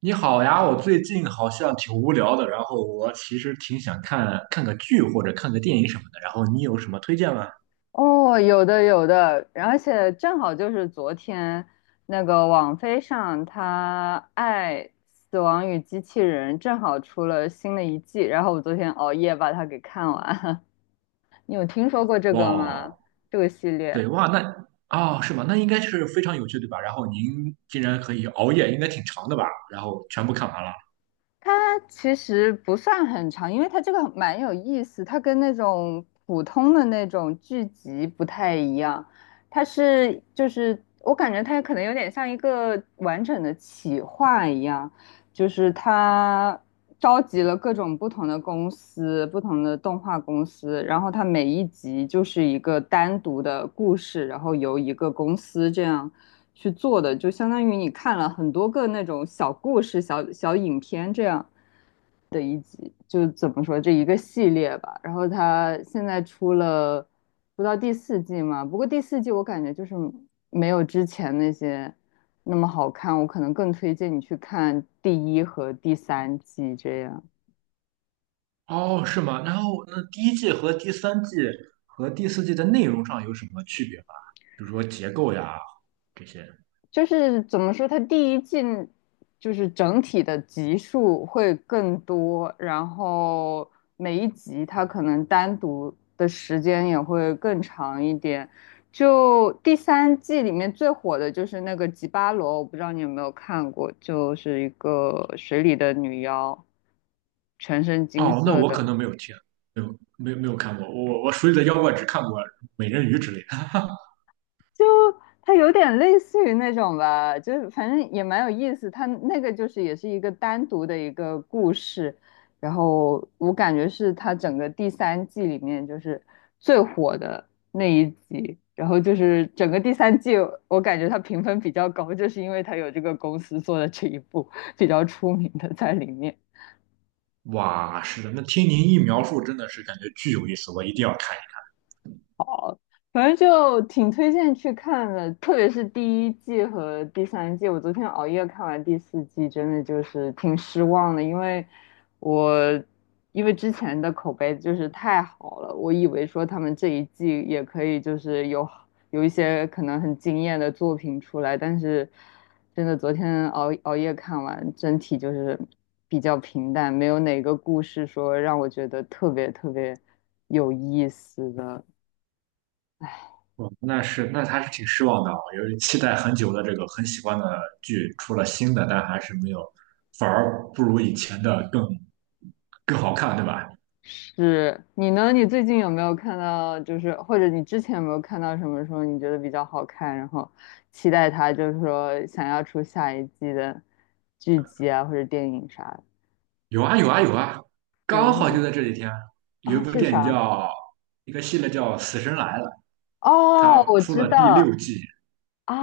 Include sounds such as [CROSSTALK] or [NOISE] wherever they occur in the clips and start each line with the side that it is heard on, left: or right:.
right: 你好呀，我最近好像挺无聊的，然后我其实挺想看看个剧或者看个电影什么的，然后你有什么推荐吗？
left: 哦，有的有的，而且正好就是昨天那个网飞上，它《爱死亡与机器人》正好出了新的一季，然后我昨天熬夜把它给看完了。[LAUGHS] 你有听说过这个吗？
right: 哇，
left: 这个系列？
right: 对哇，那哦是吗？那应该是非常有趣对吧？然后您竟然可以熬夜，应该挺长的吧？然后全部看完了。
left: 它其实不算很长，因为它这个蛮有意思，它跟那种普通的那种剧集不太一样，它是就是我感觉它可能有点像一个完整的企划一样，就是它召集了各种不同的公司、不同的动画公司，然后它每一集就是一个单独的故事，然后由一个公司这样去做的，就相当于你看了很多个那种小故事、小小影片这样的一集，就怎么说这一个系列吧。然后它现在出了不到第四季嘛，不过第四季我感觉就是没有之前那些那么好看，我可能更推荐你去看第一和第三季。这样
right: 哦，是吗？然后那第一季和第三季和第四季的内容上有什么区别吗？比如说结构呀这些。
left: 就是怎么说，它第一季就是整体的集数会更多，然后每一集它可能单独的时间也会更长一点。就第三季里面最火的就是那个吉巴罗，我不知道你有没有看过，就是一个水里的女妖，全身金
right: 哦，那
left: 色
right: 我可
left: 的。
right: 能没有听，没有没有没有看过，我手里的妖怪只看过美人鱼之类的。
left: 就它有点类似于那种吧，就是反正也蛮有意思。它那个就是也是一个单独的一个故事，然后我感觉是它整个第三季里面就是最火的那一集。然后就是整个第三季，我感觉它评分比较高，就是因为它有这个公司做的这一部比较出名的在里面。
right: 哇，是的，那听您一描述，真的是感觉巨有意思，我一定要看一
left: 反正就挺推荐去看的，特别是第一季和第三季。我昨天熬夜看完第四季，真的就是挺失望的，因为我因为之前的口碑就是太好了，我以为说他们这一季也可以就是有一些可能很惊艳的作品出来，但是真的昨天熬夜看完，整体就是比较平淡，没有哪个故事说让我觉得特别特别有意思的。
right: 看。哦，那是，那还是挺失望的啊，由于期待很久的这个很喜欢的剧出了新的，但还是没有，反而不如以前的更好看，对吧？
left: 是你呢？你最近有没有看到，就是或者你之前有没有看到什么说你觉得比较好看，然后期待它，就是说想要出下一季的剧集啊或者电影啥的？
right: 有啊有啊有啊，
left: 比如
right: 刚好就
left: 说
right: 在这几天，有
left: 啊，
right: 一部
left: 是
right: 电影
left: 啥？
right: 叫一个系列叫《死神来了》，
left: 哦，
right: 它
left: 我
right: 出
left: 知
right: 了第六
left: 道
right: 季，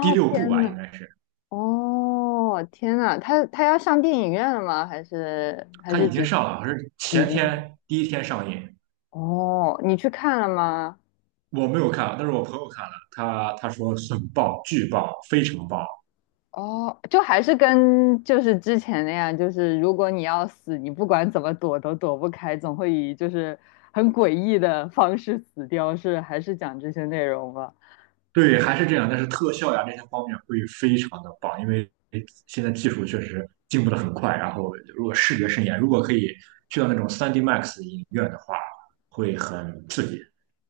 right: 第六部
left: 天
right: 吧，应
left: 呐，
right: 该是，
left: 哦，天呐，他要上电影院了吗？还是还
right: 它
left: 是
right: 已经
left: 只
right: 上了，好像是
left: 已
right: 前
left: 经？
right: 天第一天上映。
left: 哦，你去看了吗？
right: 我没有看啊，但是我朋友看了，他说很棒，巨棒，非常棒。
left: 哦，就还是跟就是之前那样，就是如果你要死，你不管怎么躲都躲不开，总会以就是很诡异的方式死掉，是还是讲这些内容吧？
right: 对，还是这样，但是特效呀这些方面会非常的棒，因为现在技术确实进步的很快。然后，如果视觉盛宴，如果可以去到那种3D Max 影院的话，会很刺激。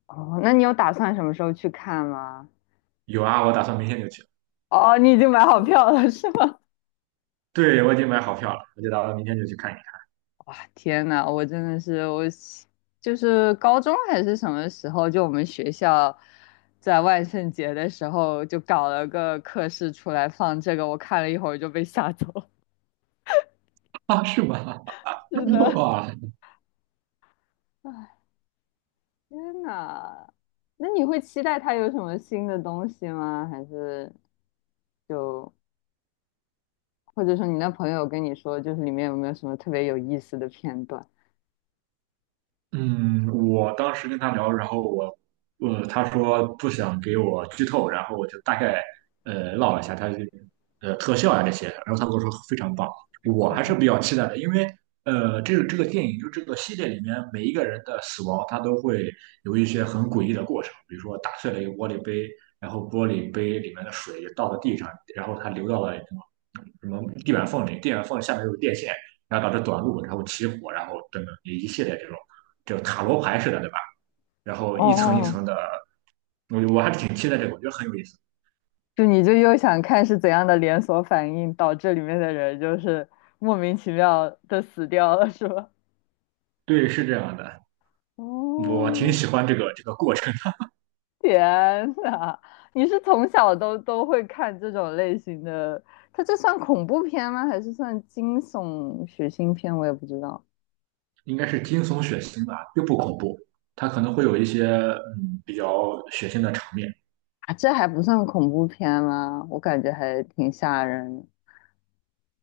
left: 哦，那你有打算什么时候去看吗？
right: 有啊，我打算明天就去。
left: 哦，你已经买好票了是吗？[LAUGHS]
right: 对，我已经买好票了，我就打算明天就去看一看。
left: 哇，天呐，我真的是我喜，就是高中还是什么时候，就我们学校在万圣节的时候就搞了个课室出来放这个，我看了一会儿就被吓走。
right: [LAUGHS] 啊，是吗？
left: [LAUGHS] 是
right: [LAUGHS]
left: 的。
right: 哇，
left: [LAUGHS] 天呐，那你会期待他有什么新的东西吗？还是就或者说你那朋友跟你说，就是里面有没有什么特别有意思的片段？
right: 嗯，我当时跟他聊，然后我，他说不想给我剧透，然后我就大概唠了一下他这个特效啊这些，然后他跟我说非常棒，我还是
left: 哦
right: 比较期待的，因为这个电影就这个系列里面每一个人的死亡，他都会有一些很诡异的过程，比如说打碎了一个玻璃杯，然后玻璃杯里面的水倒到地上，然后它流到了什么什么地板缝里，地板缝下面有电线，然后导致短路，然后起火，然后等等一系列这种。就塔罗牌似的，对吧？然后一层一
left: 哦，
right: 层的，我还挺期待这个，我觉得很有意思。
left: 就你就又想看是怎样的连锁反应导致里面的人就是莫名其妙的死掉了，是吧？
right: 对，是这样的，我挺
left: 哦，
right: 喜欢这个过程，
left: 天呐，你是从小都会看这种类型的？它这算恐怖片吗？还是算惊悚血腥片？我也不知道。
right: 应该是惊悚血腥吧，又不恐怖，它可能会有一些比较血腥的场面
left: 啊，这还不算恐怖片吗？我感觉还挺吓人的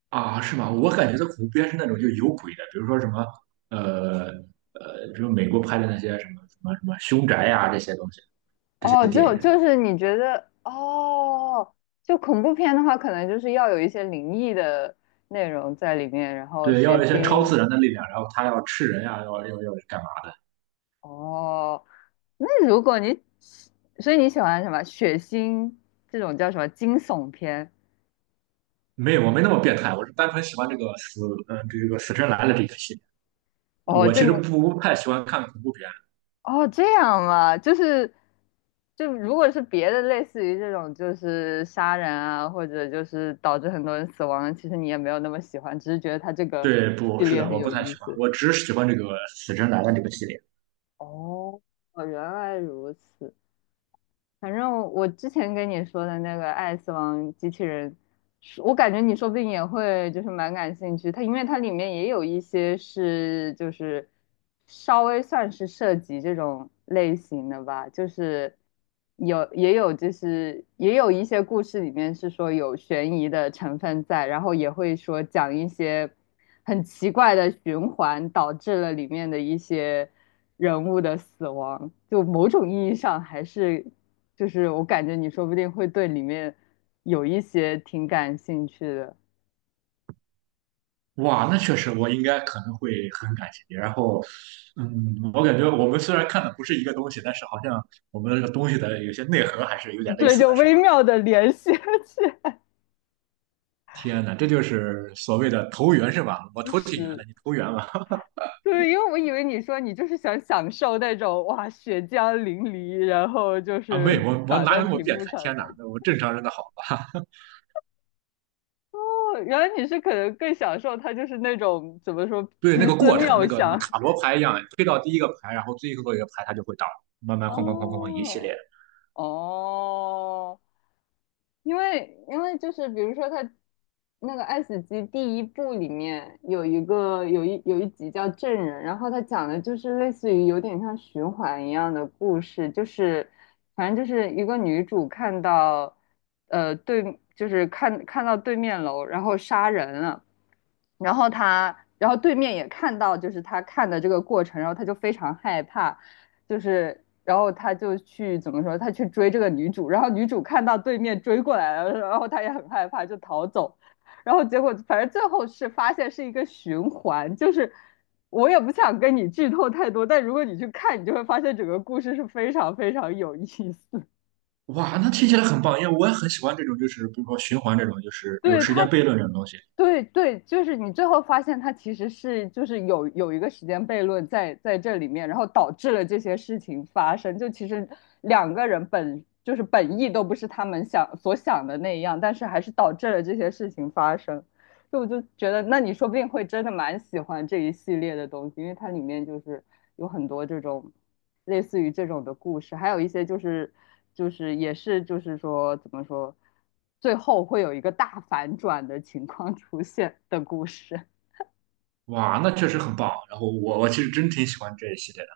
right: 啊，是吗？我感觉的恐怖片是那种就有鬼的，比如说什么呃比如美国拍的那些什么什么什么凶宅呀、这些东西，这些
left: 哦，
right: 电
left: 就
right: 影，
left: 就是你觉得哦，就恐怖片的话，可能就是要有一些灵异的内容在里面，然后
right: 对，
left: 血
right: 要有一些超
left: 腥。
right: 自然的力量，然后他要吃人呀、要干嘛？的。
left: 哦，那如果你，所以你喜欢什么血腥这种叫什么惊悚片？
right: 没有，我没那么变态，我是单纯喜欢这个死，这个死神来了这个系列。
left: 哦，
right: 我
left: 就
right: 其
left: 你
right: 实不太喜欢看恐怖片，
left: 哦，这样啊，就是，就如果是别的，类似于这种，就是杀人啊，或者就是导致很多人死亡，其实你也没有那么喜欢，只是觉得它这个
right: 对，不
left: 系
right: 是
left: 列
right: 的，
left: 很
right: 我
left: 有
right: 不太
left: 意
right: 喜欢，
left: 思。
right: 我只喜欢这个死神来了这个系列。
left: 哦，哦原来如此。反正我之前跟你说的那个《爱死亡机器人》，是我感觉你说不定也会就是蛮感兴趣。它因为它里面也有一些是就是稍微算是涉及这种类型的吧，就是有也有一些故事里面是说有悬疑的成分在，然后也会说讲一些很奇怪的循环导致了里面的一些人物的死亡，就某种意义上还是。就是我感觉你说不定会对里面有一些挺感兴趣的，
right: 哇，那确实，我应该可能会很感兴趣。然后，我感觉我们虽然看的不是一个东西，但是好像我们这个东西的有些内核还是有点类
left: 对，
right: 似
left: 就
right: 的，是吧？
left: 微妙的联系起来。
right: 天哪，这就是所谓的投缘，是吧？我
left: [LAUGHS]
right: 投挺缘
left: 是，
right: 的，你投缘吧？
left: 对，因为我以为你说你就是想享受那种哇血浆淋漓，然后就
right: [LAUGHS] 啊，没有，
left: 是
right: 我
left: [LAUGHS]
right: 我
left: 洒
right: 哪
left: 在
right: 有那么
left: 屏
right: 变
left: 幕
right: 态？
left: 上的
right: 天哪，
left: 感觉。
right: 那我正常人的好。
left: 哦，原来你是可能更享受它就是那种怎么说
right: 对那
left: 奇
right: 个
left: 思
right: 过程，
left: 妙
right: 那个什么
left: 想
right: 塔罗牌一样，推到第一个牌，然后最后一个牌它就会倒，慢慢哐哐哐哐哐一系列。
left: 哦。哦，因为因为就是比如说他那个《爱死机》第一部里面有一个有一集叫《证人》，然后他讲的就是类似于有点像循环一样的故事，就是反正就是一个女主看到对就是看到对面楼然后杀人了。然后他，然后对面也看到，就是他看的这个过程，然后他就非常害怕，就是，然后他就去怎么说，他去追这个女主，然后女主看到对面追过来了，然后他也很害怕，就逃走，然后结果反正最后是发现是一个循环，就是我也不想跟你剧透太多，但如果你去看，你就会发现整个故事是非常非常有意思。
right: 哇，那听起来很棒，因为我也很喜欢这种，就是比如说循环这种，就是有
left: 对
right: 时间
left: 他，
right: 悖论这种东西。
left: 对对，就是你最后发现他其实是就是有一个时间悖论在这里面，然后导致了这些事情发生。就其实两个人本就是本意都不是他们想所想的那样，但是还是导致了这些事情发生。就我就觉得，那你说不定会真的蛮喜欢这一系列的东西，因为它里面就是有很多这种类似于这种的故事，还有一些就是就是也是就是说怎么说，最后会有一个大反转的情况出现的故事。
right: 哇，那确实很棒。然后我其实真挺喜欢这一系列的，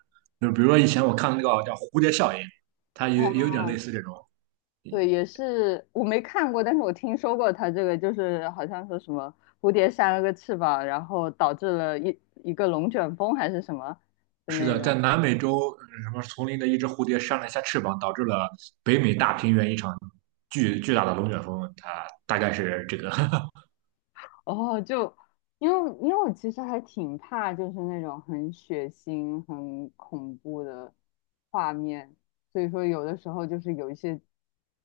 right: 就比如说以前我看那个叫蝴蝶效应，它有点类
left: 哦，
right: 似这种。
left: 对，也是我没看过，但是我听说过他这个，就是好像说什么蝴蝶扇了个翅膀，然后导致了一个龙卷风还是什么的
right: 是
left: 那
right: 的，
left: 种。
right: 在南美洲什么丛林的一只蝴蝶扇了一下翅膀，导致了北美大平原一场巨大的龙卷风。它大概是这个 [LAUGHS]
left: 哦，就因为因为我其实还挺怕，就是那种很血腥、很恐怖的画面，所以说有的时候就是有一些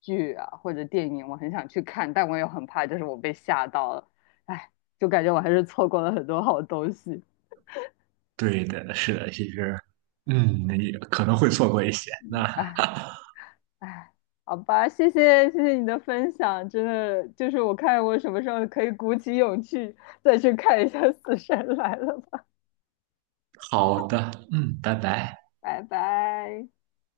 left: 剧啊或者电影，我很想去看，但我也很怕，就是我被吓到了，哎，就感觉我还是错过了很多好东西，
right: 对的，是的，其实，也可能会错过一些。那
left: 哎哎，好吧，谢谢你的分享，真的就是我看我什么时候可以鼓起勇气再去看一下《死神来了》吧，
right: 好的，拜拜。
left: [LAUGHS] 拜拜。